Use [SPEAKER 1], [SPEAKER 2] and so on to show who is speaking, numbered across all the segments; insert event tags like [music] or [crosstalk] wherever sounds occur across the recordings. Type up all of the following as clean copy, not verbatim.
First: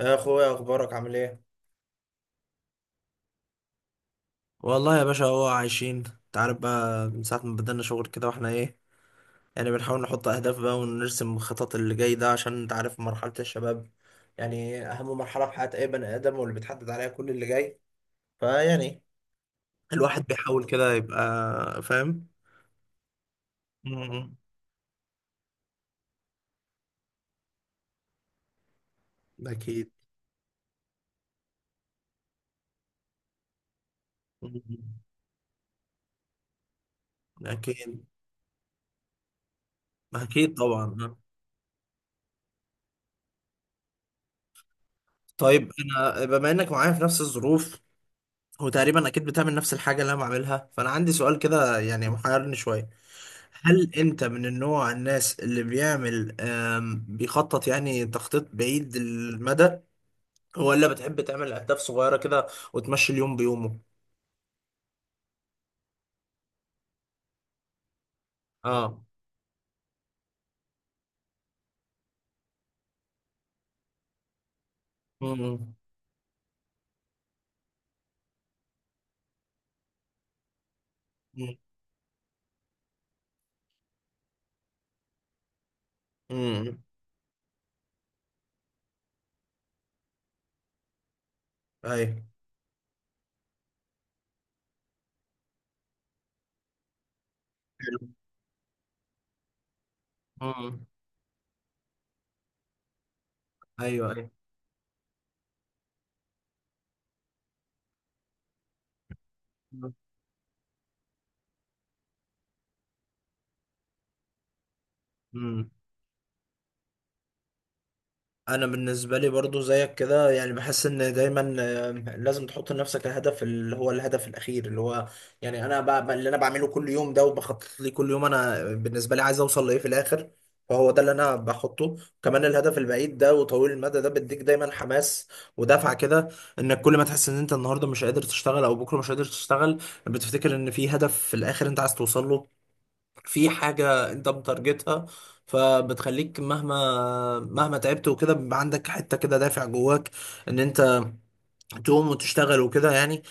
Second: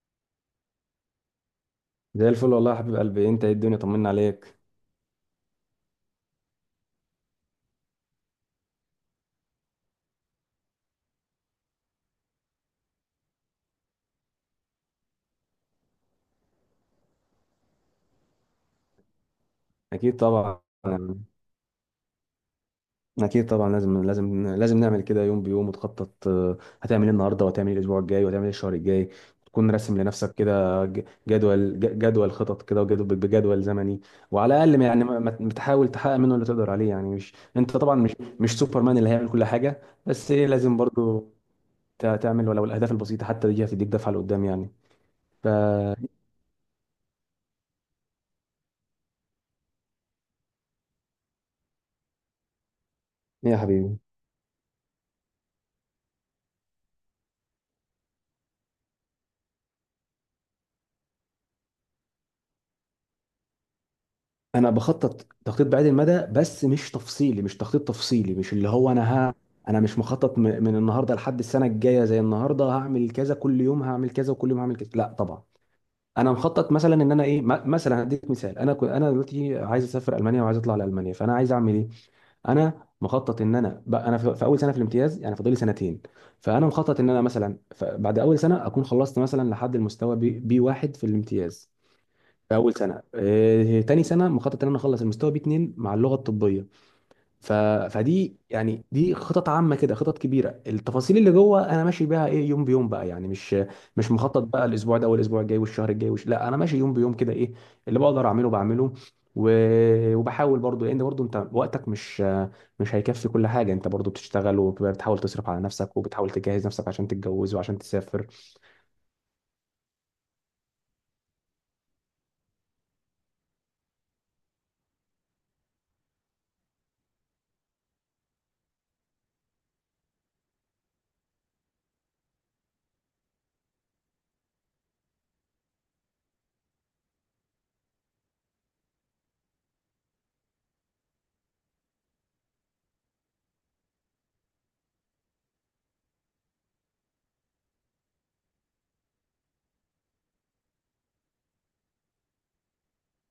[SPEAKER 1] يا اخويا، اخبارك عامل ايه؟
[SPEAKER 2] زي الفل والله يا حبيب قلبي، انت ايه؟ الدنيا طمنا عليك.
[SPEAKER 1] والله يا باشا، هو عايشين. انت عارف بقى من ساعة ما بدأنا شغل كده، واحنا ايه، يعني بنحاول نحط أهداف بقى ونرسم خطط اللي جاي ده، عشان انت عارف مرحلة الشباب يعني أهم مرحلة في حياة أي بني آدم واللي بتحدد عليها كل اللي جاي. فيعني
[SPEAKER 2] اكيد
[SPEAKER 1] الواحد [laughs]
[SPEAKER 2] طبعا،
[SPEAKER 1] بيحاول كده يبقى فاهم.
[SPEAKER 2] لازم
[SPEAKER 1] مم.
[SPEAKER 2] لازم لازم نعمل كده. يوم بيوم وتخطط، هتعمل ايه النهارده، وهتعمل ايه الاسبوع الجاي، وهتعمل ايه الشهر الجاي. تكون
[SPEAKER 1] أكيد.
[SPEAKER 2] راسم لنفسك كده جدول، جدول خطط كده، وجدول بجدول زمني. وعلى الاقل ما-
[SPEAKER 1] مم.
[SPEAKER 2] يعني ما ما- بتحاول تحقق منه اللي تقدر عليه. يعني مش انت طبعا
[SPEAKER 1] أكيد.
[SPEAKER 2] مش سوبرمان اللي هيعمل كل حاجه، بس ايه،
[SPEAKER 1] أكيد
[SPEAKER 2] لازم
[SPEAKER 1] طبعا، آه.
[SPEAKER 2] برضو تعمل، ولو الاهداف البسيطه حتى دي هتديك دفعه لقدام يعني. ف
[SPEAKER 1] طيب. أنا بما إنك معايا في نفس الظروف، وتقريبا أكيد بتعمل نفس الحاجة اللي أنا بعملها، فأنا عندي سؤال كده يعني محيرني شوية.
[SPEAKER 2] يا
[SPEAKER 1] هل
[SPEAKER 2] حبيبي،
[SPEAKER 1] انت من النوع الناس اللي بيعمل بيخطط، يعني تخطيط بعيد المدى، ولا بتحب تعمل اهداف صغيرة كده وتمشي اليوم بيومه؟
[SPEAKER 2] انا بخطط تخطيط بعيد المدى، بس مش تفصيلي، مش تخطيط تفصيلي، مش اللي هو
[SPEAKER 1] اه.
[SPEAKER 2] انا انا مش مخطط من النهارده لحد السنه الجايه زي النهارده هعمل كذا، كل يوم هعمل كذا، وكل يوم هعمل كذا. لا طبعا.
[SPEAKER 1] امم.
[SPEAKER 2] انا مخطط مثلا ان انا ايه، مثلا هديك مثال، انا كنت انا دلوقتي عايز اسافر المانيا، وعايز اطلع لالمانيا، فانا عايز
[SPEAKER 1] امم.
[SPEAKER 2] اعمل ايه؟ انا مخطط ان انا بقى انا في في اول سنه في الامتياز، يعني فاضل لي سنتين. فانا
[SPEAKER 1] امم.
[SPEAKER 2] مخطط ان انا مثلا بعد اول سنه اكون خلصت مثلا لحد المستوى بي واحد في الامتياز
[SPEAKER 1] ايوه.
[SPEAKER 2] في اول سنه. تاني سنه مخطط ان انا اخلص المستوى بي 2 مع اللغه الطبيه. ف...
[SPEAKER 1] حلو.
[SPEAKER 2] فدي يعني دي خطط عامه كده، خطط كبيره.
[SPEAKER 1] امم.
[SPEAKER 2] التفاصيل اللي جوه انا ماشي بيها ايه، يوم بيوم بقى، يعني مش
[SPEAKER 1] ايوه.
[SPEAKER 2] مخطط بقى الاسبوع ده والاسبوع الجاي والشهر الجاي لا، انا ماشي يوم بيوم كده، ايه اللي بقدر اعمله بعمله. و...
[SPEAKER 1] ايوه.
[SPEAKER 2] وبحاول برضو، لان برضو انت وقتك مش هيكفي كل حاجه. انت برضو بتشتغل، وبتحاول تصرف على نفسك، وبتحاول تجهز نفسك عشان تتجوز وعشان تسافر.
[SPEAKER 1] انا بالنسبه لي برضو زيك كده، يعني بحس ان دايما لازم تحط لنفسك الهدف اللي هو الهدف الاخير اللي هو، يعني انا اللي انا بعمله كل يوم ده وبخطط ليه كل يوم، انا بالنسبه لي عايز اوصل لايه في الاخر، فهو ده اللي انا بحطه. كمان الهدف البعيد ده وطويل المدى ده بيديك دايما حماس ودفعه كده، انك كل ما تحس ان انت النهارده مش قادر تشتغل او بكره مش قادر تشتغل، بتفتكر ان في هدف في الاخر انت عايز توصل له، في حاجة انت متارجتها، فبتخليك مهما مهما تعبت وكده بيبقى عندك حتة كده دافع جواك ان انت تقوم وتشتغل وكده يعني.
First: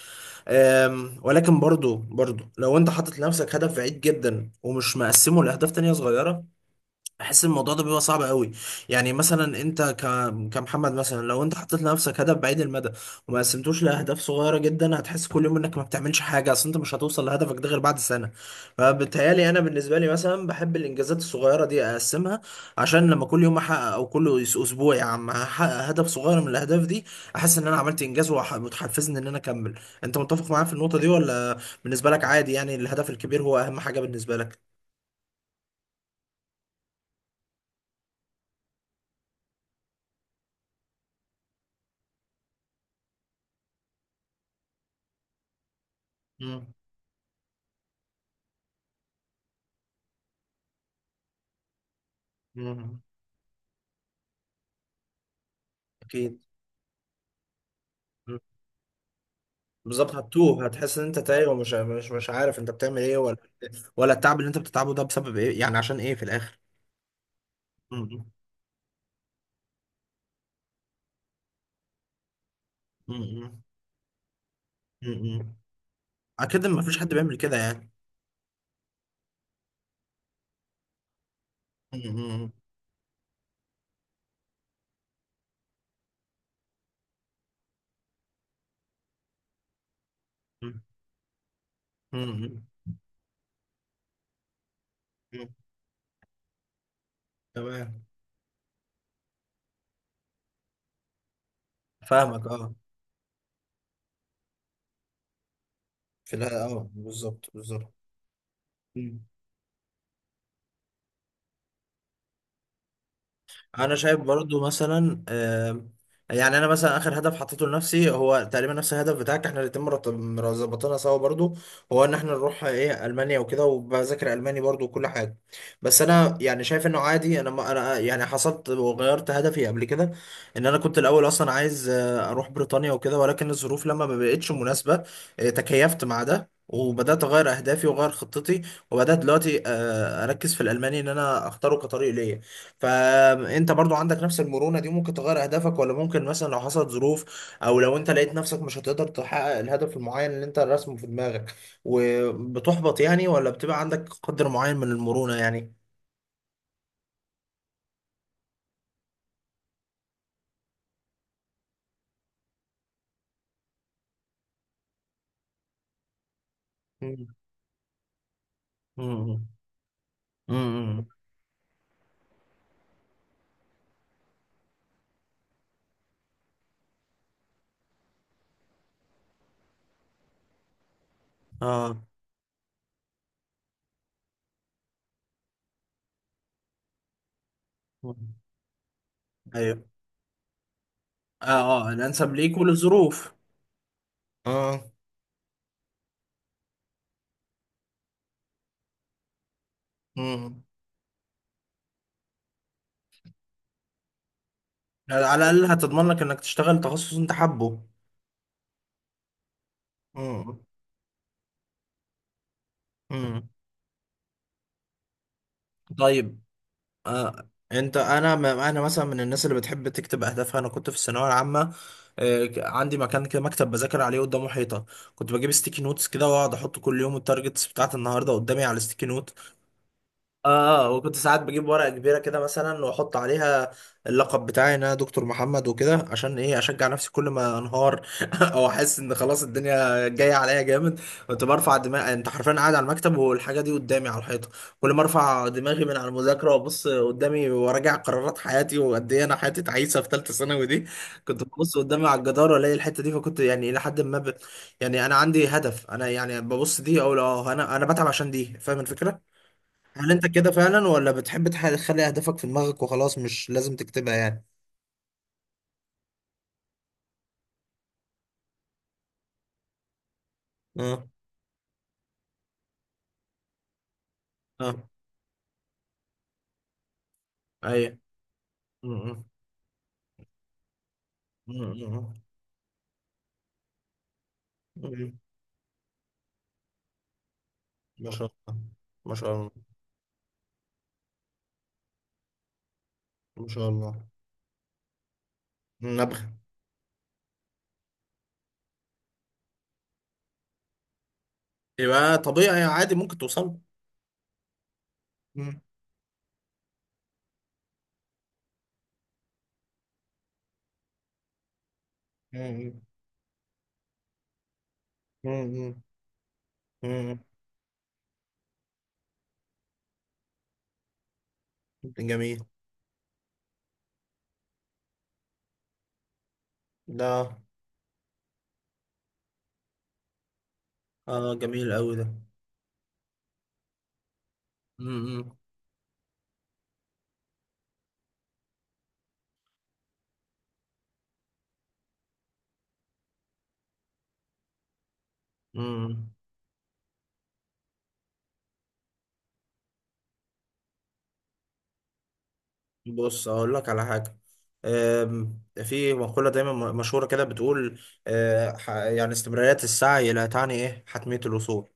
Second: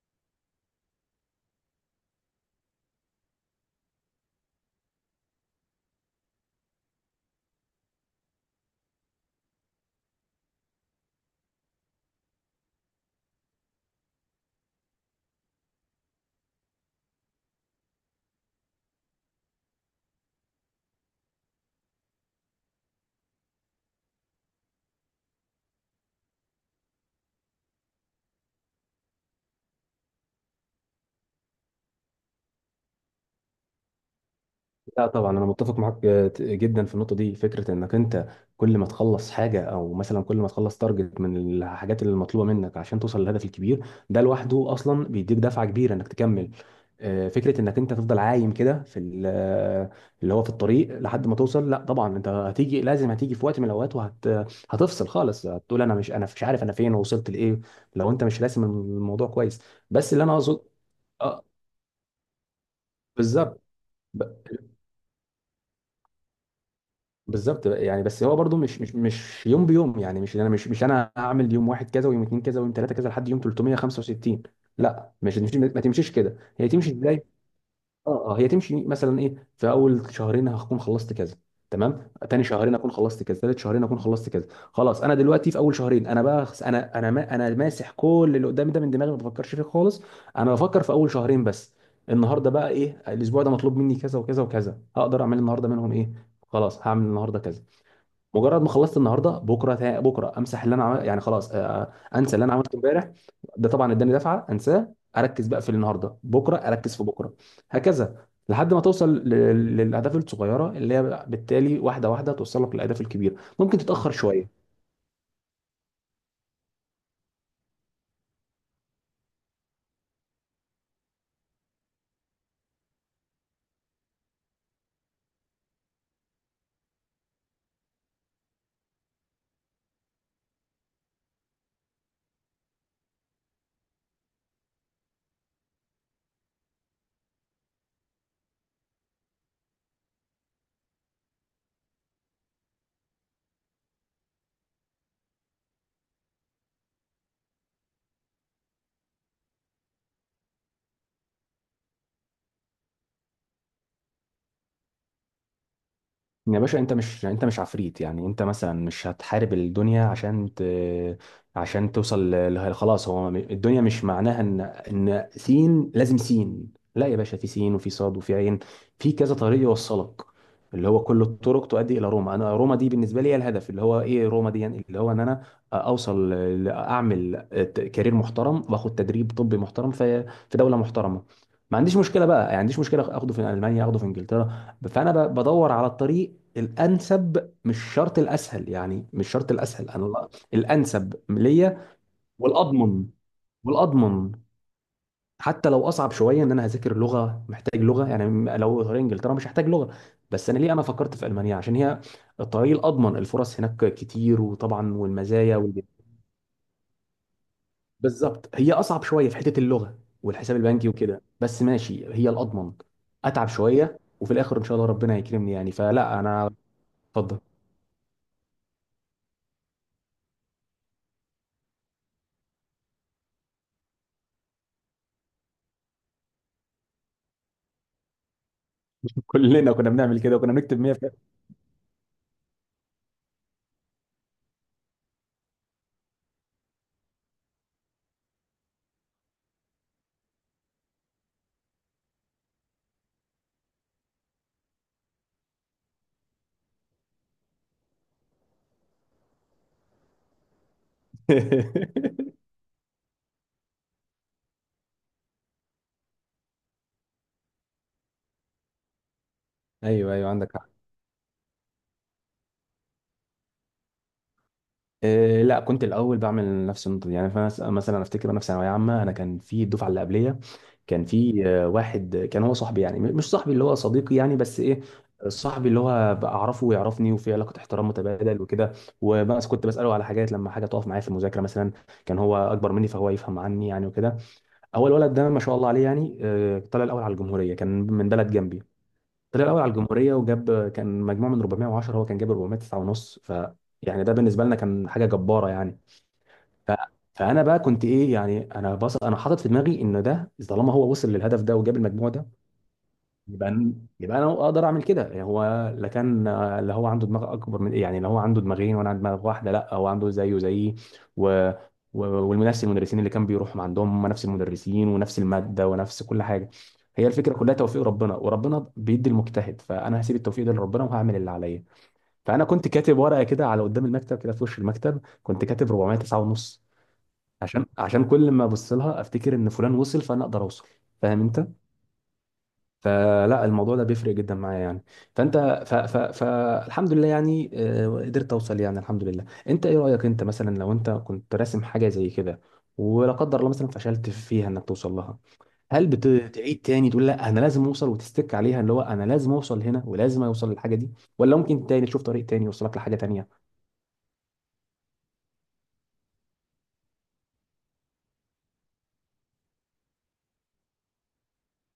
[SPEAKER 1] ولكن برضو لو انت حاطط لنفسك هدف بعيد جدا ومش مقسمه لأهداف تانية صغيرة، احس الموضوع ده بيبقى صعب قوي. يعني مثلا انت كمحمد مثلا، لو انت حطيت لنفسك هدف بعيد المدى وما قسمتوش لاهداف صغيره جدا، هتحس كل يوم انك ما بتعملش حاجه، اصل انت مش هتوصل لهدفك ده غير بعد سنه. فبتهيالي انا بالنسبه لي مثلا بحب الانجازات الصغيره دي اقسمها، عشان لما كل يوم احقق او كل اسبوع يا عم احقق هدف صغير من الاهداف دي، احس ان انا عملت انجاز وتحفزني ان انا اكمل. انت متفق معايا في النقطه دي، ولا بالنسبه لك عادي، يعني الهدف الكبير هو اهم حاجه بالنسبه لك؟
[SPEAKER 2] لا طبعا، انا متفق معاك جدا في النقطه دي. فكره انك انت كل ما تخلص حاجه، او مثلا كل ما تخلص تارجت من الحاجات اللي مطلوبه منك عشان توصل للهدف الكبير، ده لوحده اصلا بيديك دفعه كبيره انك تكمل.
[SPEAKER 1] مم.
[SPEAKER 2] فكره انك انت تفضل عايم كده في اللي هو في الطريق لحد ما توصل، لا طبعا، انت هتيجي،
[SPEAKER 1] مم.
[SPEAKER 2] لازم هتيجي في وقت من الاوقات وهتفصل خالص، هتقول انا مش انا
[SPEAKER 1] اكيد.
[SPEAKER 2] مش عارف انا فين ووصلت لايه. لو انت مش راسم الموضوع كويس. بس
[SPEAKER 1] بالظبط،
[SPEAKER 2] اللي انا اقصد،
[SPEAKER 1] هتتوه، هتحس ان انت
[SPEAKER 2] آه،
[SPEAKER 1] تايه ومش مش مش عارف انت بتعمل ايه، ولا
[SPEAKER 2] بالظبط،
[SPEAKER 1] ولا التعب اللي انت بتتعبه ده بسبب ايه يعني، عشان ايه في الاخر؟
[SPEAKER 2] بالظبط بقى.
[SPEAKER 1] م-
[SPEAKER 2] يعني بس
[SPEAKER 1] م-
[SPEAKER 2] هو برضو مش مش يوم بيوم، يعني مش انا مش انا هعمل يوم واحد كذا، ويوم اتنين كذا، ويوم تلاته كذا لحد يوم
[SPEAKER 1] م-
[SPEAKER 2] 365. لا مش
[SPEAKER 1] م.
[SPEAKER 2] مش- ما تمشيش كده،
[SPEAKER 1] اكيد،
[SPEAKER 2] هي
[SPEAKER 1] ما
[SPEAKER 2] تمشي
[SPEAKER 1] فيش حد
[SPEAKER 2] ازاي؟
[SPEAKER 1] بيعمل كده يعني.
[SPEAKER 2] اه، اه، هي تمشي مثلا ايه، في اول شهرين هكون خلصت كذا،
[SPEAKER 1] م-
[SPEAKER 2] تمام، تاني
[SPEAKER 1] م-
[SPEAKER 2] شهرين اكون خلصت كذا، تالت شهرين اكون خلصت كذا. خلاص، انا دلوقتي في اول شهرين انا بقى انا ما انا ماسح كل اللي قدامي ده من دماغي، ما بفكرش فيه خالص. انا
[SPEAKER 1] م-
[SPEAKER 2] بفكر في اول شهرين بس.
[SPEAKER 1] م-
[SPEAKER 2] النهارده
[SPEAKER 1] م-
[SPEAKER 2] بقى ايه، الاسبوع ده مطلوب مني كذا وكذا وكذا، هقدر اعمل
[SPEAKER 1] م.
[SPEAKER 2] النهارده منهم ايه؟ خلاص هعمل النهارده كذا.
[SPEAKER 1] تمام.
[SPEAKER 2] مجرد ما خلصت النهارده، بكره امسح اللي انا يعني خلاص، انسى اللي
[SPEAKER 1] فاهمك،
[SPEAKER 2] انا
[SPEAKER 1] اه.
[SPEAKER 2] عملته امبارح. ده طبعا اداني دفعه، انساه، اركز بقى في النهارده،
[SPEAKER 1] في
[SPEAKER 2] بكره
[SPEAKER 1] اه،
[SPEAKER 2] اركز في بكره.
[SPEAKER 1] بالظبط بالظبط.
[SPEAKER 2] هكذا لحد ما توصل
[SPEAKER 1] م.
[SPEAKER 2] للاهداف الصغيره اللي هي بالتالي واحده واحده توصلك للاهداف الكبيره. ممكن
[SPEAKER 1] انا
[SPEAKER 2] تتاخر
[SPEAKER 1] شايف برضو
[SPEAKER 2] شويه.
[SPEAKER 1] مثلا يعني انا مثلا اخر هدف حطيته لنفسي هو تقريبا نفس الهدف بتاعك، احنا الاتنين ظبطنا سوا برضو. هو ان احنا نروح ايه المانيا وكده، وبذاكر الماني برضو وكل حاجه. بس انا يعني شايف انه عادي، انا ما انا يعني حصلت وغيرت هدفي قبل كده، ان انا كنت الاول اصلا عايز اروح بريطانيا وكده، ولكن الظروف لما ما بقتش مناسبه، تكيفت مع ده وبدأت أغير أهدافي وأغير خطتي، وبدأت دلوقتي أركز في الألماني إن أنا أختاره كطريق ليا. فانت برضو عندك نفس المرونة دي؟ ممكن تغير اهدافك، ولا ممكن مثلا لو حصلت ظروف او لو انت لقيت نفسك مش هتقدر تحقق الهدف المعين اللي انت راسمه في دماغك وبتحبط يعني، ولا بتبقى عندك قدر معين من المرونة يعني؟
[SPEAKER 2] يا باشا، انت مش يعني انت مش عفريت، يعني انت مثلا مش هتحارب الدنيا عشان توصل خلاص، هو الدنيا مش معناها ان ان سين لازم سين. لا يا
[SPEAKER 1] مم.
[SPEAKER 2] باشا، في سين، وفي صاد، وفي عين. في كذا
[SPEAKER 1] مم.
[SPEAKER 2] طريق يوصلك. اللي هو
[SPEAKER 1] مم.
[SPEAKER 2] كل الطرق تؤدي الى روما. انا روما دي بالنسبه لي هي الهدف. اللي هو ايه، روما دي يعني اللي هو ان انا اوصل اعمل كارير محترم، واخد تدريب طبي محترم في في دوله محترمه. ما
[SPEAKER 1] اه.
[SPEAKER 2] عنديش مشكله بقى، يعني ما عنديش مشكله اخده في المانيا، اخده في انجلترا. فانا بدور على الطريق الانسب، مش شرط
[SPEAKER 1] مم.
[SPEAKER 2] الاسهل، يعني مش شرط
[SPEAKER 1] ايوه.
[SPEAKER 2] الاسهل، انا الانسب
[SPEAKER 1] اه.
[SPEAKER 2] ليا،
[SPEAKER 1] اه، الانسب ليك
[SPEAKER 2] والاضمن،
[SPEAKER 1] وللظروف.
[SPEAKER 2] والاضمن.
[SPEAKER 1] اه.
[SPEAKER 2] حتى لو اصعب شويه، ان انا هذاكر لغه، محتاج لغه يعني، لو غير انجلترا مش هحتاج لغه. بس انا
[SPEAKER 1] مم.
[SPEAKER 2] ليه انا فكرت في المانيا؟ عشان هي الطريق الاضمن. الفرص هناك كتير، وطبعا
[SPEAKER 1] على
[SPEAKER 2] والمزايا
[SPEAKER 1] الاقل هتضمن لك انك تشتغل تخصص انت حابه.
[SPEAKER 2] [laughs] بالظبط. هي اصعب شويه في حته اللغه والحساب
[SPEAKER 1] مم.
[SPEAKER 2] البنكي وكده، بس ماشي، هي الاضمن.
[SPEAKER 1] مم.
[SPEAKER 2] اتعب شويه، وفي الاخر ان شاء الله ربنا يكرمني يعني، فلا
[SPEAKER 1] طيب،
[SPEAKER 2] انا. اتفضل.
[SPEAKER 1] آه. انت، انا انا مثلا من الناس اللي بتحب تكتب اهدافها. انا كنت في الثانويه العامه عندي مكان كده، مكتب بذاكر عليه قدامه حيطه، كنت بجيب ستيكي نوتس كده واقعد احط كل يوم التارجتس بتاعت النهارده قدامي على الستيكي
[SPEAKER 2] [laughs]
[SPEAKER 1] نوت.
[SPEAKER 2] كلنا كنا بنعمل كده، وكنا بنكتب
[SPEAKER 1] اه.
[SPEAKER 2] مية.
[SPEAKER 1] وكنت ساعات بجيب ورقة كبيرة كده مثلا واحط عليها اللقب بتاعي ان انا دكتور محمد وكده، عشان ايه، اشجع نفسي كل ما انهار [laughs] او احس ان خلاص الدنيا جاية عليا جامد. كنت برفع دماغي، انت حرفيا قاعد على المكتب والحاجة دي قدامي على الحيطة، كل ما ارفع دماغي من على المذاكرة وابص قدامي وراجع قرارات حياتي وقد ايه انا حياتي تعيسة في ثالثة ثانوي دي، كنت ببص قدامي على
[SPEAKER 2] [laughs]
[SPEAKER 1] الجدار والاقي الحتة دي، فكنت يعني الى حد ما يعني انا عندي هدف، انا يعني ببص دي اقول اه انا انا بتعب عشان دي، فاهم الفكرة؟ هل
[SPEAKER 2] ايوه
[SPEAKER 1] انت
[SPEAKER 2] ايوه،
[SPEAKER 1] كده
[SPEAKER 2] عندك حق.
[SPEAKER 1] فعلا، ولا بتحب تخلي اهدافك في دماغك وخلاص مش لازم تكتبها يعني؟
[SPEAKER 2] إيه، لا، كنت الاول بعمل نفس النقطه دي يعني. فانا مثلا أنا افتكر انا في ثانويه عامه، انا كان في الدفعه اللي قبليه كان
[SPEAKER 1] اه.
[SPEAKER 2] في واحد كان هو صاحبي يعني، مش صاحبي اللي هو صديقي يعني، بس
[SPEAKER 1] اه.
[SPEAKER 2] ايه، صاحبي اللي هو بعرفه ويعرفني، وفي علاقه احترام
[SPEAKER 1] ايوه.
[SPEAKER 2] متبادل وكده.
[SPEAKER 1] م- م-
[SPEAKER 2] وبس كنت بساله على حاجات لما حاجه تقف معايا في المذاكره مثلا.
[SPEAKER 1] م-
[SPEAKER 2] كان هو اكبر مني، فهو يفهم عني يعني، وكده.
[SPEAKER 1] م-
[SPEAKER 2] اول ولد
[SPEAKER 1] م-
[SPEAKER 2] ده ما شاء الله عليه يعني، طلع الاول على الجمهوريه، كان من
[SPEAKER 1] ما
[SPEAKER 2] بلد
[SPEAKER 1] شاء الله.
[SPEAKER 2] جنبي.
[SPEAKER 1] ما شاء
[SPEAKER 2] طلع
[SPEAKER 1] الله.
[SPEAKER 2] الاول على الجمهوريه، وجاب كان مجموع من 410، هو كان جاب 409 ونص.
[SPEAKER 1] ما شاء الله.
[SPEAKER 2] يعني ده بالنسبه لنا كان حاجه جباره يعني.
[SPEAKER 1] نبغى.
[SPEAKER 2] ف... فانا بقى كنت ايه يعني، انا بص، انا حاطط في دماغي ان ده طالما هو وصل للهدف ده وجاب المجموع
[SPEAKER 1] يبقى
[SPEAKER 2] ده،
[SPEAKER 1] طبيعي عادي، ممكن توصل.
[SPEAKER 2] يبقى يبقى انا اقدر اعمل كده يعني.
[SPEAKER 1] م-
[SPEAKER 2] هو لا كان اللي هو عنده دماغ اكبر من، يعني اللي هو عنده دماغين وانا عندي دماغ واحده؟ لا، هو عنده زيه زيي. و... والنفس
[SPEAKER 1] م-
[SPEAKER 2] المدرسين اللي كان بيروحهم عندهم هم، نفس المدرسين ونفس
[SPEAKER 1] م-
[SPEAKER 2] الماده
[SPEAKER 1] م-
[SPEAKER 2] ونفس كل حاجه. هي
[SPEAKER 1] م-
[SPEAKER 2] الفكره كلها توفيق ربنا، وربنا بيدي المجتهد. فانا هسيب التوفيق ده لربنا، وهعمل اللي عليا.
[SPEAKER 1] م. جميل
[SPEAKER 2] فانا كنت كاتب ورقه كده على قدام المكتب، كده في وش المكتب، كنت كاتب 409 ونص.
[SPEAKER 1] ده.
[SPEAKER 2] عشان، عشان كل ما ابص لها افتكر ان فلان وصل، فانا اقدر اوصل.
[SPEAKER 1] اه،
[SPEAKER 2] فاهم انت؟
[SPEAKER 1] جميل قوي ده.
[SPEAKER 2] فلا الموضوع ده بيفرق جدا معايا يعني.
[SPEAKER 1] م- م-
[SPEAKER 2] فانت. فالحمد لله يعني، قدرت اوصل يعني الحمد لله. انت ايه رايك، انت مثلا لو انت كنت راسم حاجه زي كده، ولا قدر الله مثلا فشلت فيها انك توصل لها، هل
[SPEAKER 1] م-
[SPEAKER 2] بتعيد تاني تقول لا انا لازم اوصل، وتستك عليها اللي هو انا لازم اوصل هنا، ولازم اوصل للحاجه دي؟ ولا ممكن تاني تشوف طريق تاني يوصلك لحاجه
[SPEAKER 1] بص
[SPEAKER 2] تانيه؟
[SPEAKER 1] اقول لك على حاجه. في مقوله دايما مشهوره كده بتقول، يعني استمراريه السعي لا تعني ايه حتميه الوصول.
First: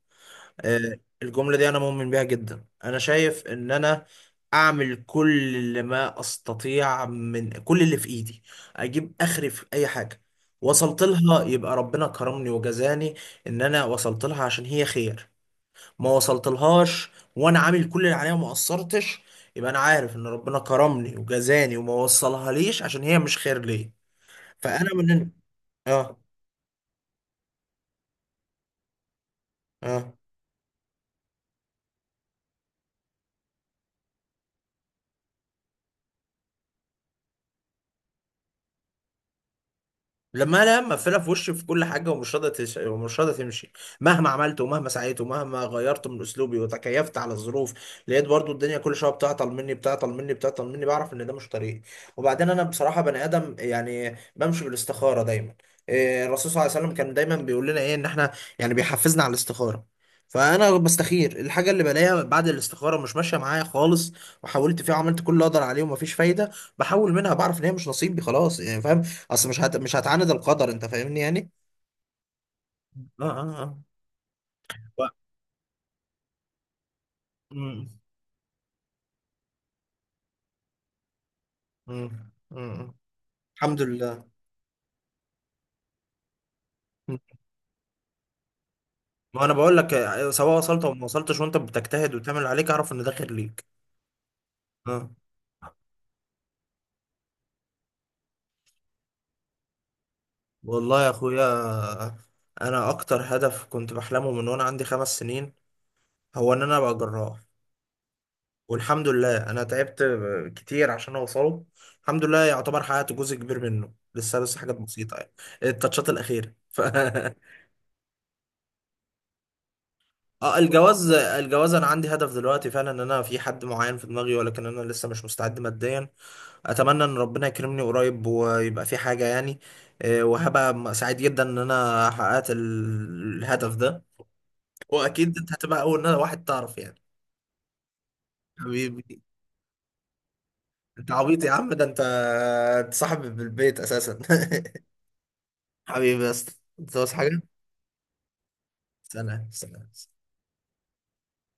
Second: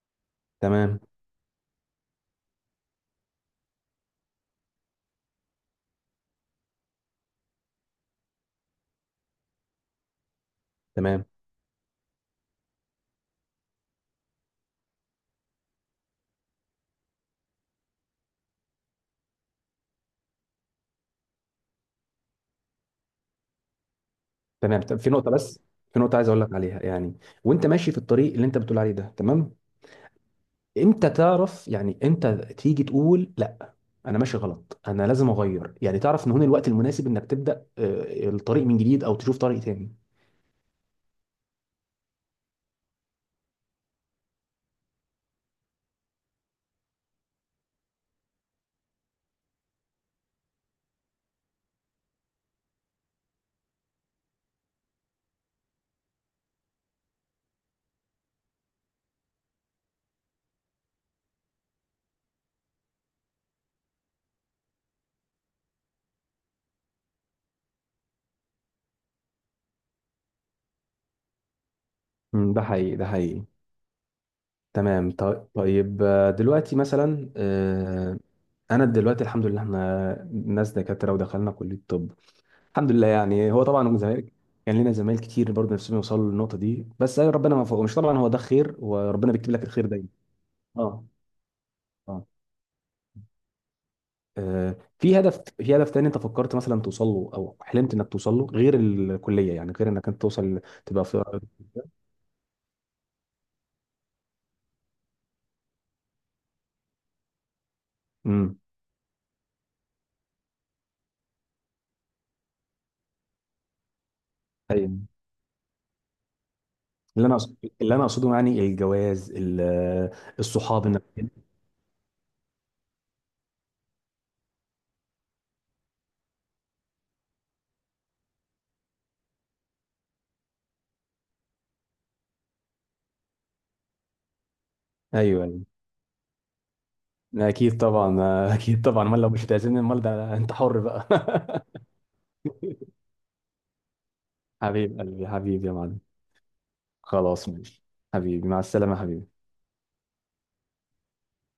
[SPEAKER 2] تمام.
[SPEAKER 1] الجمله دي انا مؤمن بيها جدا. انا شايف ان انا اعمل كل اللي ما استطيع من كل اللي في ايدي، اجيب اخري في اي حاجه. وصلت
[SPEAKER 2] تمام.
[SPEAKER 1] لها يبقى ربنا كرمني وجزاني، ان انا وصلت لها عشان هي خير. ما وصلتلهاش وانا عامل كل اللي عليا وما قصرتش، يبقى انا عارف ان ربنا كرمني وجزاني وما وصلها ليش عشان هي مش خير ليا.
[SPEAKER 2] تمام،
[SPEAKER 1] فانا
[SPEAKER 2] طب في
[SPEAKER 1] من،
[SPEAKER 2] نقطه بس، في نقطه
[SPEAKER 1] اه
[SPEAKER 2] عايز اقول لك عليها يعني. وانت ماشي في الطريق اللي انت بتقول عليه ده، تمام،
[SPEAKER 1] اه.
[SPEAKER 2] امتى تعرف يعني انت تيجي تقول لا انا ماشي غلط، انا لازم اغير؟ يعني تعرف ان هنا الوقت المناسب انك تبدا الطريق من جديد، او تشوف طريق تاني.
[SPEAKER 1] لما انا مقفله في وشي في كل حاجه ومش راضيه ومش راضيه تمشي، مهما عملت ومهما سعيت ومهما غيرت من اسلوبي وتكيفت على الظروف، لقيت برضو الدنيا كل شويه بتعطل مني بتعطل مني بتعطل مني، بعرف ان ده مش طريقي. وبعدين انا بصراحه بني ادم يعني بمشي بالاستخاره دايما. إيه، الرسول صلى الله عليه وسلم كان دايما بيقول لنا ايه، ان احنا يعني بيحفزنا على الاستخاره. فانا بستخير الحاجه، اللي بلاقيها بعد الاستخاره مش ماشيه معايا خالص، وحاولت فيها وعملت كل اللي اقدر عليه ومفيش فايده بحاول منها، بعرف ان هي مش نصيبي خلاص يعني، فاهم؟ اصل مش مش هتعاند القدر، انت فاهمني يعني.
[SPEAKER 2] مم، ده حقيقي، ده
[SPEAKER 1] اه
[SPEAKER 2] حقيقي.
[SPEAKER 1] اه اه. و-
[SPEAKER 2] تمام، طيب، طيب. دلوقتي مثلا،
[SPEAKER 1] مم.
[SPEAKER 2] انا دلوقتي الحمد لله احنا ناس دكاتره ودخلنا كليه
[SPEAKER 1] مم.
[SPEAKER 2] طب.
[SPEAKER 1] مم.
[SPEAKER 2] الحمد لله يعني. هو
[SPEAKER 1] الحمد
[SPEAKER 2] طبعا
[SPEAKER 1] لله.
[SPEAKER 2] زمايل، كان لنا زمايل كتير برضه نفسهم يوصلوا للنقطه دي،
[SPEAKER 1] م.
[SPEAKER 2] بس أي ربنا ما فوقهمش. طبعا هو ده خير، وربنا
[SPEAKER 1] ما
[SPEAKER 2] بيكتب
[SPEAKER 1] انا
[SPEAKER 2] لك
[SPEAKER 1] بقول
[SPEAKER 2] الخير
[SPEAKER 1] لك
[SPEAKER 2] دايما.
[SPEAKER 1] سواء وصلت او ما
[SPEAKER 2] اه،
[SPEAKER 1] وصلتش وانت بتجتهد
[SPEAKER 2] اه.
[SPEAKER 1] وتعمل اللي عليك، اعرف ان ده خير ليك. اه.
[SPEAKER 2] في هدف، هدف تاني انت فكرت مثلا توصل له، او حلمت انك توصل له، غير الكليه، يعني غير انك انت توصل
[SPEAKER 1] والله
[SPEAKER 2] تبقى
[SPEAKER 1] يا
[SPEAKER 2] في؟
[SPEAKER 1] اخويا، انا اكتر هدف كنت بحلمه من وانا عندي 5 سنين، هو ان انا ابقى جراح.
[SPEAKER 2] امم.
[SPEAKER 1] والحمد لله انا تعبت كتير عشان اوصله. الحمد لله يعتبر حققت جزء كبير منه، لسه بس حاجات
[SPEAKER 2] ايوه.
[SPEAKER 1] بسيطة يعني، التاتشات الأخيرة.
[SPEAKER 2] اللي انا
[SPEAKER 1] [laughs]
[SPEAKER 2] اللي انا اقصده يعني الجواز،
[SPEAKER 1] اه،
[SPEAKER 2] الصحاب، انك.
[SPEAKER 1] الجواز، الجواز انا عندي هدف دلوقتي فعلا، ان انا في حد معين في دماغي، ولكن انا لسه مش مستعد ماديا. اتمنى ان ربنا يكرمني قريب ويبقى في حاجة يعني. وهبقى سعيد جدا ان انا حققت الهدف ده. واكيد
[SPEAKER 2] ايوه،
[SPEAKER 1] انت
[SPEAKER 2] ايوه،
[SPEAKER 1] هتبقى اول واحد تعرف يعني.
[SPEAKER 2] اكيد طبعا. اكيد طبعا،
[SPEAKER 1] حبيبي.
[SPEAKER 2] امال، لو مش بتعزمني امال ده انت حر بقى.
[SPEAKER 1] انت عبيط يا
[SPEAKER 2] [laughs]
[SPEAKER 1] عم، ده انت، انت صاحبي بالبيت اساسا
[SPEAKER 2] حبيب
[SPEAKER 1] [laughs]
[SPEAKER 2] قلبي، حبيبي يا معلم.
[SPEAKER 1] حبيبي يا اسطى. انت عاوز حاجة؟
[SPEAKER 2] خلاص ماشي. حبيبي، مع السلامه يا حبيبي.
[SPEAKER 1] سلام سلام.